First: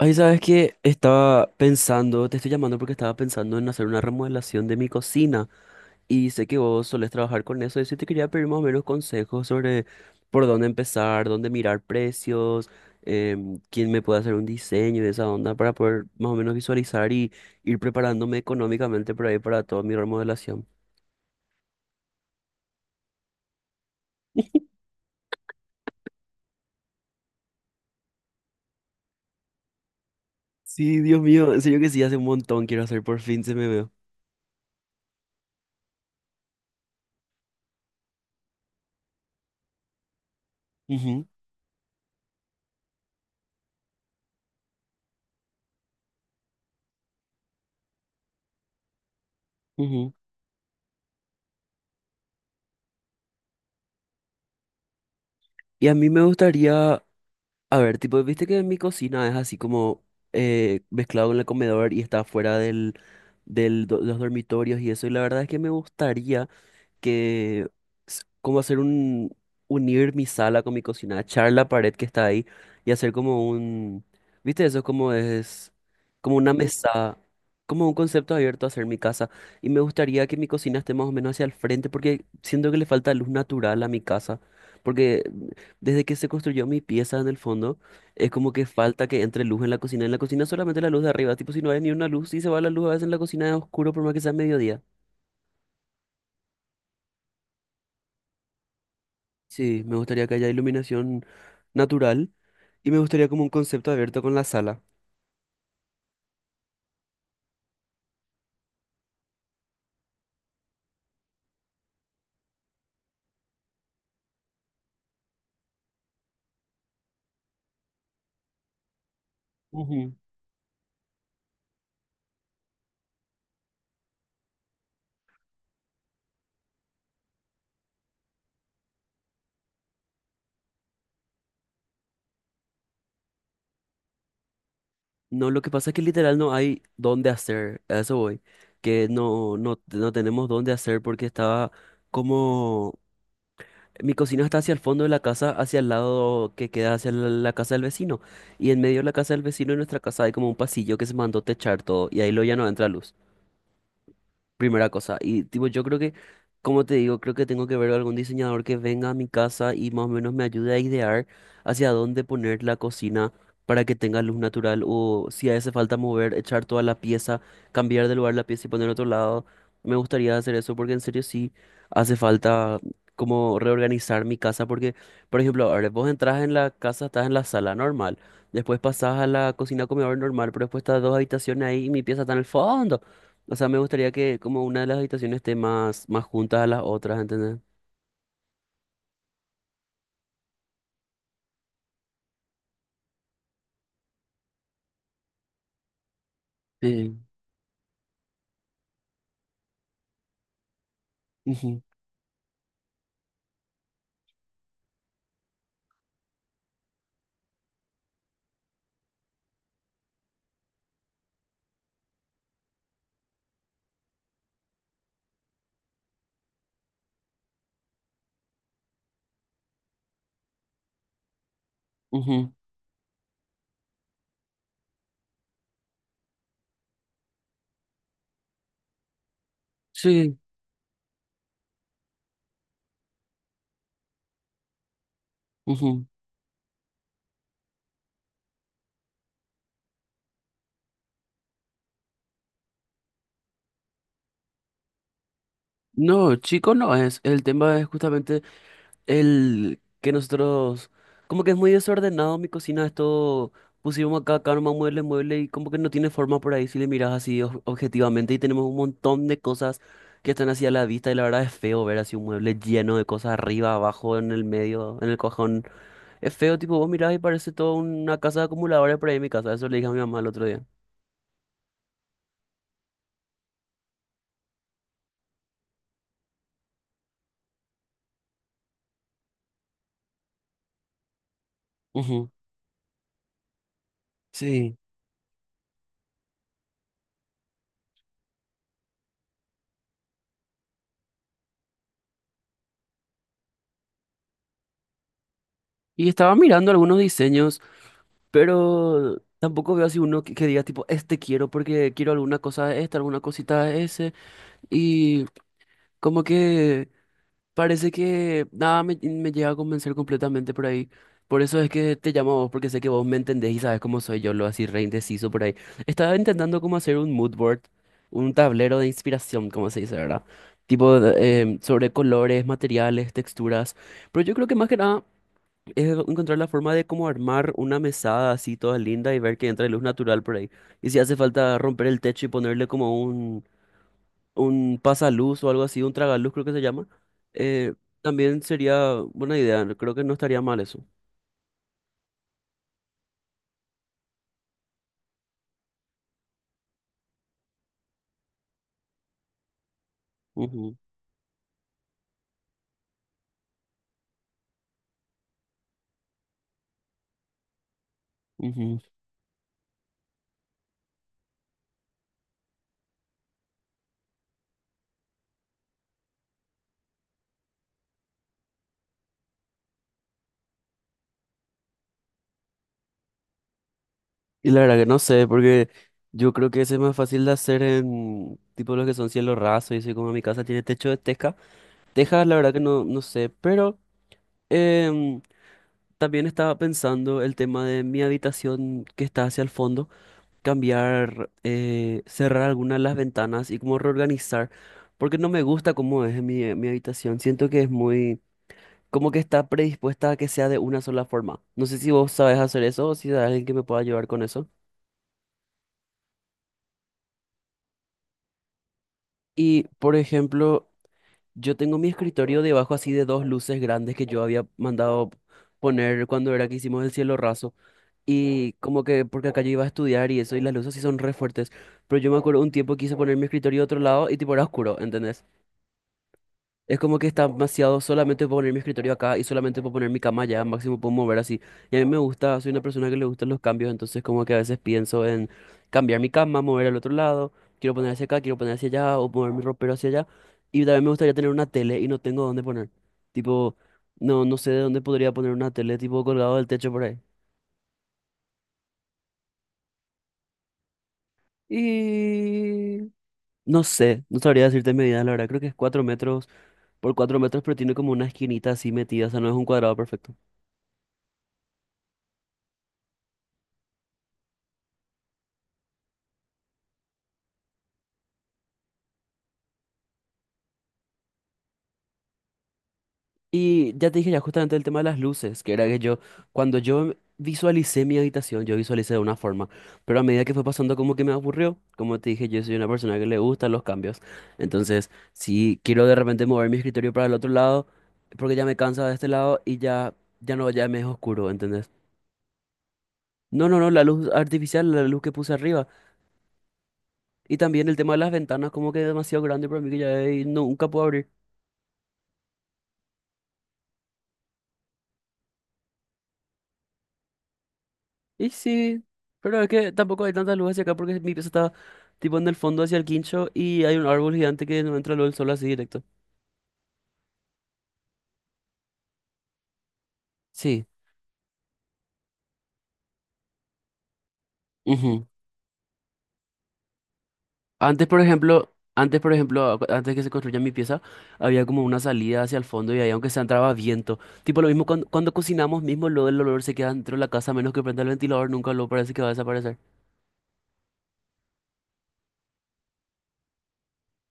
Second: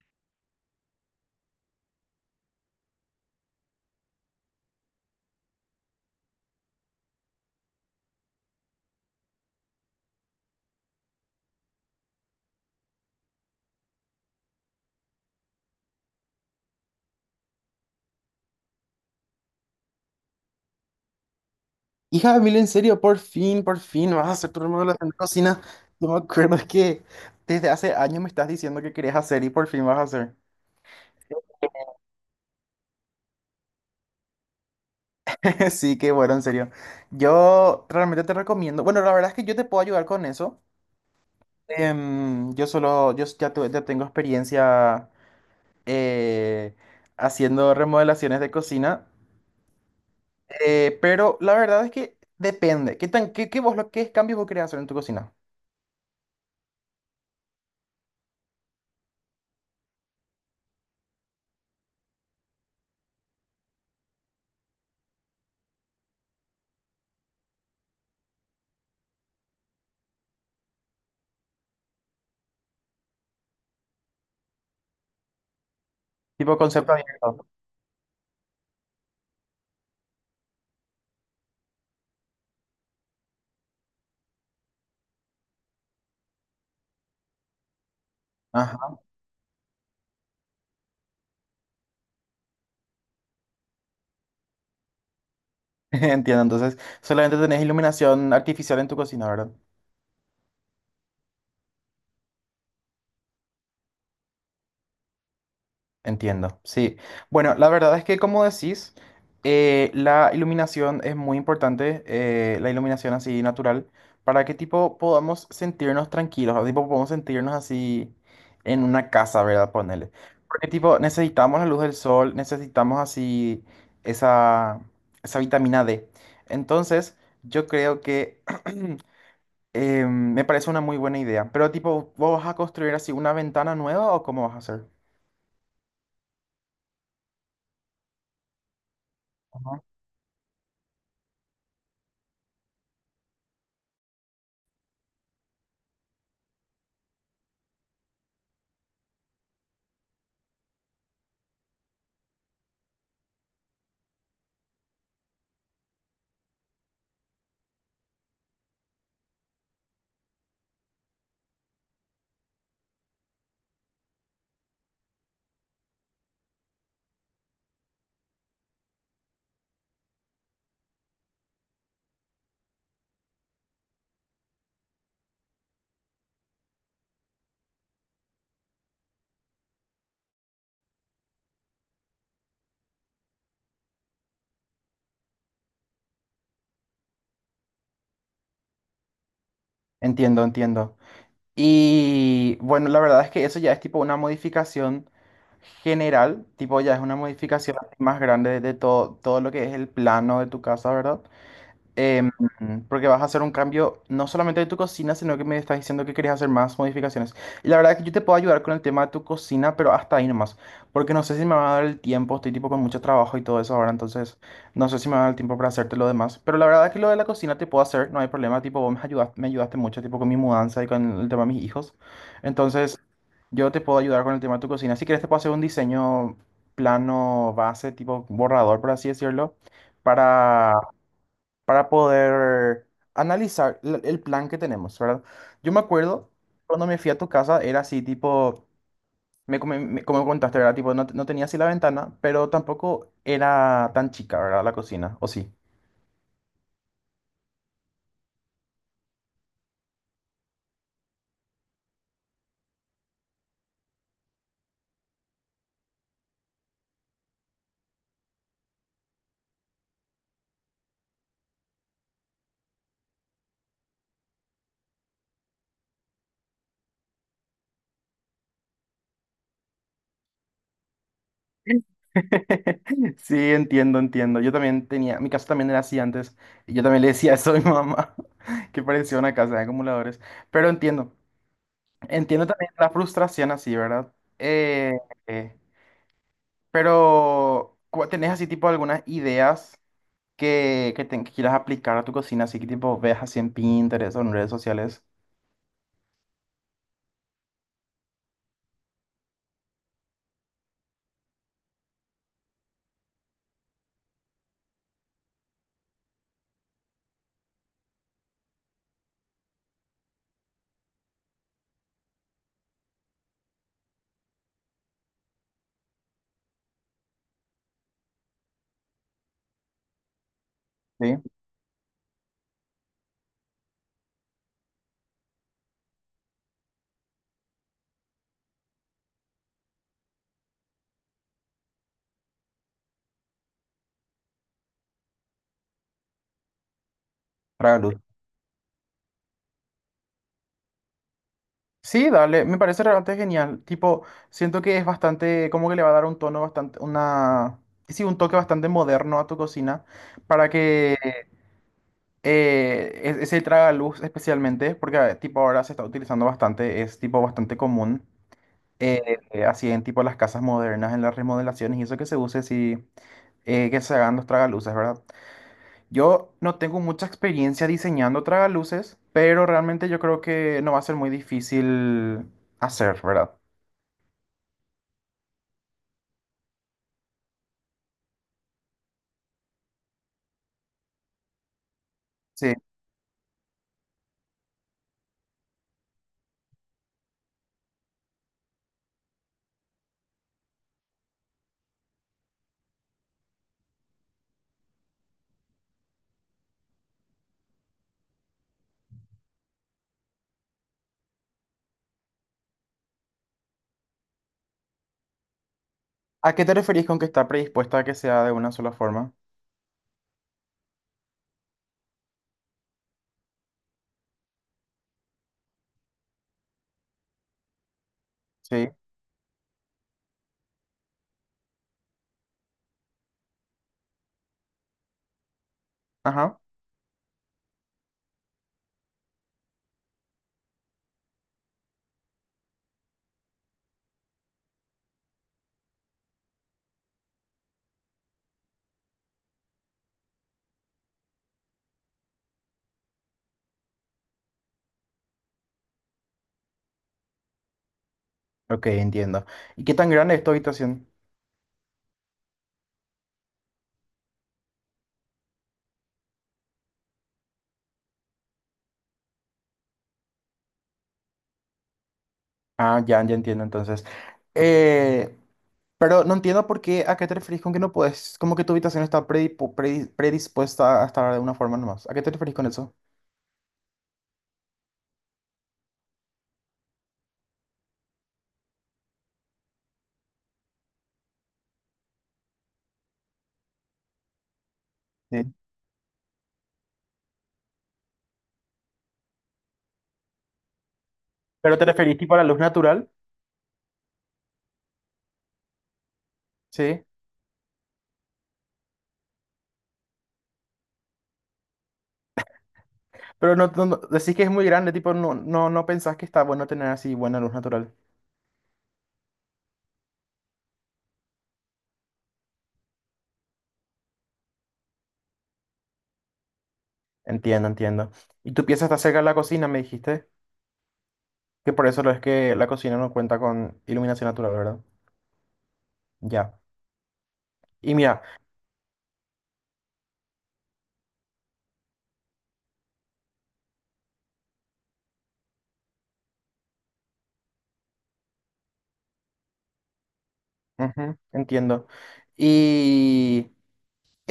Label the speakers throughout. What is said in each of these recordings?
Speaker 1: Ay, sabes que estaba pensando, te estoy llamando porque estaba pensando en hacer una remodelación de mi cocina y sé que vos solés trabajar con eso y sí te quería pedir más o menos consejos sobre por dónde empezar, dónde mirar precios, quién me puede hacer un diseño de esa onda para poder más o menos visualizar y ir preparándome económicamente por ahí para toda mi remodelación.
Speaker 2: Hija de mil, en serio, por fin vas a hacer tu remodelación de cocina. No me acuerdo que desde hace años me estás diciendo que querías hacer y por fin vas a hacer.
Speaker 1: Sí, Dios mío, en serio que sí, hace un montón quiero hacer, por fin se me veo.
Speaker 2: Sí, qué bueno, en serio. Yo realmente te recomiendo. Bueno, la verdad es que yo te puedo ayudar con eso.
Speaker 1: Ujú,
Speaker 2: Yo solo, yo ya, ya tengo experiencia eh, haciendo remodelaciones de cocina,
Speaker 1: ujú.
Speaker 2: pero la verdad es que depende. ¿Qué tan, qué, qué vos, lo, qué cambios vos querés hacer en tu cocina?
Speaker 1: Y a mí me gustaría. A ver, tipo, viste que mi cocina es así como mezclado con el comedor y está fuera del los dormitorios y eso. Y la verdad es que me gustaría, que como hacer un unir mi sala con mi cocina, echar la pared que está ahí y hacer como un, ¿viste? Eso es como una
Speaker 2: Tipo concepto
Speaker 1: mesa,
Speaker 2: abierto.
Speaker 1: como un concepto abierto a hacer mi casa y me gustaría que mi cocina esté más o menos hacia el frente porque siento que le falta luz natural a mi casa. Porque desde que se construyó mi pieza en el fondo, es como que falta que entre luz en la cocina. En la cocina solamente la luz de arriba. Tipo, si no hay ni una luz, si se va la luz a veces en la cocina es oscuro por más que sea mediodía.
Speaker 2: Entiendo, entonces solamente tenés iluminación artificial en tu cocina, ¿verdad?
Speaker 1: Sí, me gustaría que haya iluminación natural y me gustaría como un concepto abierto con la sala.
Speaker 2: Entiendo, sí. Bueno, la verdad es que como decís, la iluminación es muy importante, la iluminación así natural, para que tipo podamos sentirnos tranquilos, o tipo podamos sentirnos así en una casa, ¿verdad? Ponele.
Speaker 1: Ujú.
Speaker 2: Porque tipo necesitamos la luz del sol, necesitamos así esa, esa vitamina D. Entonces, yo creo que... me parece una muy buena idea. Pero tipo, ¿vos vas a construir así una ventana nueva o cómo vas a hacer?
Speaker 1: No, lo que pasa es que literal no hay dónde hacer, a eso voy, que no, no,
Speaker 2: Ajá.
Speaker 1: no tenemos dónde hacer porque estaba como, mi cocina está hacia el fondo de la casa, hacia el lado que queda hacia la casa del vecino, y en medio de la casa del vecino y nuestra casa hay como un pasillo que se mandó techar todo, y ahí lo ya no entra luz. Primera cosa, y tipo, yo creo que, como te digo, creo que tengo que ver algún diseñador que venga a mi casa y más o menos me ayude a idear hacia dónde poner la cocina para que tenga luz natural o si hace falta mover, echar toda la pieza, cambiar de lugar la pieza y poner otro lado. Me gustaría hacer eso porque en serio sí hace falta como reorganizar mi casa porque, por ejemplo, ahora vos entras en la casa, estás en la sala normal, después pasás a la cocina comedor normal, pero después estás dos habitaciones ahí y mi pieza está en el fondo. O sea, me gustaría que como una de las habitaciones esté más, más juntas a las otras, ¿entendés?
Speaker 2: Entiendo, entiendo. Y bueno, la verdad es que eso ya es tipo una modificación general, tipo ya es una
Speaker 1: Sí,
Speaker 2: modificación más grande de todo, todo lo que es el plano de tu casa, ¿verdad?
Speaker 1: ujú,
Speaker 2: em, Porque vas a hacer un cambio no solamente de tu cocina, sino que me estás diciendo que querías hacer más modificaciones. Y la verdad es que yo te puedo ayudar con el tema de tu cocina, pero hasta ahí nomás, porque no sé si me va a dar el tiempo, estoy tipo con mucho trabajo y todo eso ahora, entonces no sé si me va a dar el tiempo para hacerte lo demás. Pero la verdad es que lo de la cocina te puedo hacer, no hay problema, tipo vos me ayudaste mucho, tipo con mi mudanza y con el tema de mis hijos.
Speaker 1: ujú,
Speaker 2: Entonces yo te puedo ayudar con el tema de tu cocina. Si quieres te puedo hacer un diseño plano base, tipo borrador, por así decirlo.
Speaker 1: sí,
Speaker 2: para para poder analizar el plan que tenemos, ¿verdad? Yo me
Speaker 1: ujú.
Speaker 2: acuerdo cuando me fui a tu casa, era así, tipo, como me contaste, ¿verdad? Tipo, no, no tenía así la ventana, pero tampoco era tan chica, ¿verdad? La cocina, ¿o sí?
Speaker 1: No, chico, no es. El tema es justamente el que nosotros, como que es muy desordenado mi cocina, esto pusimos acá, acá nomás mueble, mueble y como que no tiene forma por ahí si le miras así objetivamente y tenemos un montón de cosas que están así a la vista y la verdad es feo ver así un mueble lleno de cosas arriba, abajo, en el medio, en el cajón. Es feo, tipo, vos mirás y parece toda una casa de acumuladores por ahí en mi casa. Eso le dije a mi mamá el otro día.
Speaker 2: Sí, entiendo, entiendo. Yo también tenía, mi casa también era así antes, y yo también le decía eso a mi mamá, que parecía una casa de acumuladores, pero entiendo,
Speaker 1: Ujú,
Speaker 2: entiendo también la frustración así, ¿verdad?
Speaker 1: sí.
Speaker 2: Eh, eh, pero, ¿tenés así tipo algunas ideas? Que, que quieras aplicar a tu cocina, así que tipo veas así en Pinterest o en redes sociales,
Speaker 1: Y estaba mirando algunos diseños, pero tampoco veo así uno que diga tipo, este quiero porque quiero alguna cosa de esta, alguna cosita de ese. Y como que parece que nada me llega a convencer completamente por ahí. Por eso es que te llamo a vos, porque sé que vos me entendés y sabes cómo soy yo, lo así re indeciso por ahí. Estaba intentando como hacer un mood board, un tablero de inspiración, como se dice, ¿verdad? Tipo
Speaker 2: ¿sí?
Speaker 1: de, sobre colores, materiales, texturas. Pero yo creo que más que nada es encontrar la forma de cómo armar una mesada así toda linda y ver que entra luz natural por ahí. Y si hace falta romper el techo y ponerle como un pasaluz o algo así, un tragaluz creo que se llama, eh,
Speaker 2: Para luz.
Speaker 1: también sería buena idea, creo que no estaría mal eso.
Speaker 2: Sí, dale, me parece realmente genial. Tipo, siento que es bastante, como que le va a dar un tono bastante, una, sí, un toque bastante moderno a tu cocina para
Speaker 1: Ujú,
Speaker 2: que ese tragaluz especialmente, porque tipo ahora se está utilizando bastante, es tipo bastante común,
Speaker 1: ujú.
Speaker 2: así en tipo las casas modernas, en las remodelaciones y eso que se use, sí, que se hagan los tragaluces, ¿verdad? Yo no tengo mucha experiencia diseñando tragaluces, pero realmente yo creo que no va a ser muy difícil hacer, ¿verdad?
Speaker 1: Y la verdad que no sé, porque yo creo que ese es más fácil de hacer en tipo los que son cielo raso y así como mi casa tiene techo de teja. Teja, la verdad
Speaker 2: Sí.
Speaker 1: que no, no sé, pero em, también estaba pensando el tema de mi habitación que está hacia el fondo. Cambiar, cerrar algunas de las ventanas y como reorganizar, porque no me gusta cómo es mi habitación. Siento que es muy, como que está predispuesta a que sea de una sola forma. No sé si vos sabes hacer eso o si hay alguien que me pueda ayudar con eso.
Speaker 2: ¿A qué te referís con que está predispuesta a que sea de una sola forma?
Speaker 1: Y, por ejemplo, yo tengo mi escritorio debajo así de dos luces grandes que yo había mandado poner cuando era que hicimos el cielo raso. Y
Speaker 2: Sí.
Speaker 1: como que, porque acá yo iba a estudiar y eso, y las luces sí son re fuertes. Pero yo me acuerdo un tiempo quise poner mi escritorio a otro lado y tipo era oscuro, ¿entendés?
Speaker 2: Ajá.
Speaker 1: Es como que está demasiado solamente puedo poner mi escritorio acá y solamente puedo poner mi cama allá, máximo puedo mover así. Y a mí me gusta, soy una persona que le gustan los cambios, entonces como que a veces pienso en cambiar mi cama, mover al otro lado, quiero poner hacia acá, quiero poner hacia allá o mover mi ropero hacia allá. Y también me gustaría tener una tele y no tengo dónde poner. Tipo, no, no sé de dónde podría poner una tele, tipo colgado del techo por ahí.
Speaker 2: Ok, entiendo. ¿Y qué tan grande es tu habitación?
Speaker 1: Y no sé, no sabría decirte medidas, la verdad. Creo que es 4 metros por 4 metros, pero tiene como una esquinita así metida, o sea, no es un cuadrado perfecto.
Speaker 2: Ah, ya, ya entiendo entonces. Eh, pero no entiendo por qué, ¿a qué te referís con que no puedes? Como que tu habitación está predispuesta a estar de una forma nomás. ¿A qué te referís con eso?
Speaker 1: Y ya te dije ya justamente el tema de las luces, que era que yo, cuando yo visualicé mi habitación, yo visualicé de una forma, pero a medida que fue pasando como que me aburrió, como te dije, yo soy una persona que le gustan los cambios, entonces
Speaker 2: Sí.
Speaker 1: si quiero de repente mover mi escritorio para el otro lado, porque ya me cansa de este lado y ya, ya no, ya me es oscuro,
Speaker 2: ¿Pero te
Speaker 1: ¿entendés?
Speaker 2: referís tipo a la luz natural?
Speaker 1: No, no, no, la luz artificial, la luz que puse arriba,
Speaker 2: Sí.
Speaker 1: y también el tema de las ventanas como que es demasiado grande para mí que ya nunca puedo abrir.
Speaker 2: Pero no, no, decís que es muy grande, tipo, no, no, no pensás que está bueno tener así buena luz natural.
Speaker 1: Y sí, pero es que tampoco hay tantas luces hacia acá porque mi pieza está tipo en el fondo hacia el quincho y hay un árbol gigante que no entra luz del sol así directo.
Speaker 2: Entiendo, entiendo. Y tu pieza está cerca de la cocina, me dijiste,
Speaker 1: Sí.
Speaker 2: que por eso lo es que la cocina no cuenta con iluminación natural, ¿verdad?
Speaker 1: Ujú.
Speaker 2: Ya. Y
Speaker 1: Antes, por
Speaker 2: mira,
Speaker 1: ejemplo, antes que se construya mi pieza, había como una salida hacia el fondo y ahí aunque se entraba viento. Tipo lo mismo cuando cocinamos mismo, lo del olor se queda dentro de la casa, a menos que prenda el ventilador, nunca lo parece que va a desaparecer.
Speaker 2: ujú, entiendo. Y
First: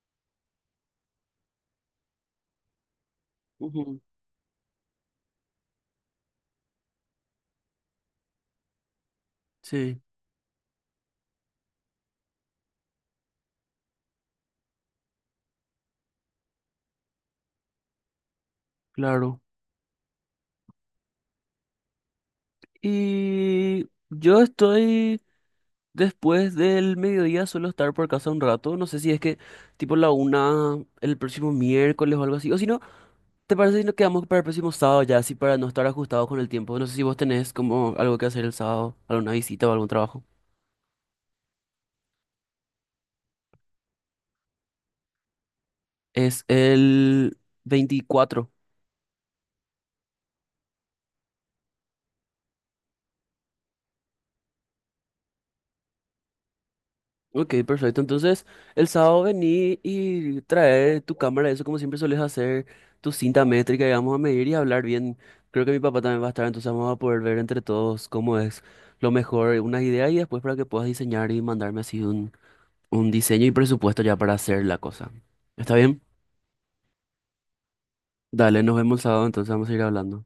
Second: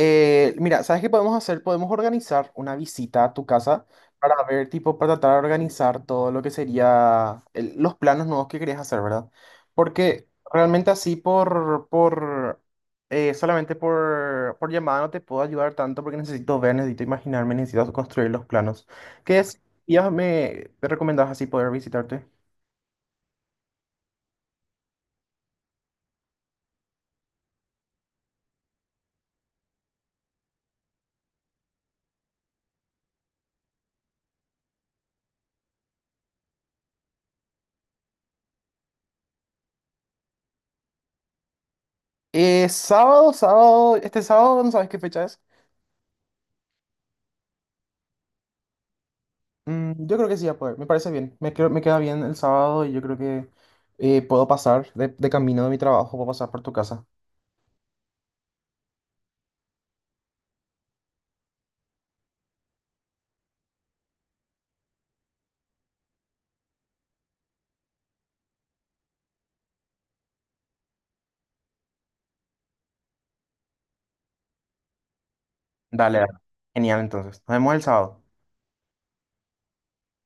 Speaker 2: Mira, ¿sabes qué podemos hacer? Podemos organizar una visita a tu casa
Speaker 1: Ujú,
Speaker 2: para ver, tipo, para tratar de organizar todo lo que sería los planos nuevos que querías hacer, ¿verdad?
Speaker 1: sí,
Speaker 2: Porque realmente así por solamente por llamada no te puedo ayudar tanto porque necesito ver, necesito imaginarme, necesito construir los planos. ¿Qué
Speaker 1: claro.
Speaker 2: es? Ya me, te recomendabas así poder visitarte.
Speaker 1: Y yo estoy. Después del mediodía suelo estar por casa un rato. No sé si es que tipo la una el próximo miércoles o algo así. O si no, ¿te parece si nos quedamos para el próximo sábado ya? Así para no estar ajustados con el tiempo. No sé si vos tenés como algo que hacer el sábado, alguna visita o algún trabajo.
Speaker 2: Sábado, sábado, este sábado, ¿no sabes qué fecha es?
Speaker 1: Es el 24.
Speaker 2: Mm, yo creo que sí, a poder. Me parece bien. Me queda bien el sábado y yo creo que puedo pasar de camino de mi trabajo, puedo pasar por tu casa.
Speaker 1: Ok, perfecto. Entonces, el sábado vení y trae tu cámara, eso como siempre sueles hacer, tu cinta métrica y vamos a medir y hablar bien. Creo que mi papá también va a estar, entonces vamos a poder ver entre todos cómo es lo mejor, unas ideas y después para que puedas diseñar y mandarme así un diseño y presupuesto ya para hacer la cosa. ¿Está bien?
Speaker 2: Dale, dale. Genial, entonces. Nos vemos el sábado.
Speaker 1: Dale, nos vemos el sábado, entonces vamos a ir hablando.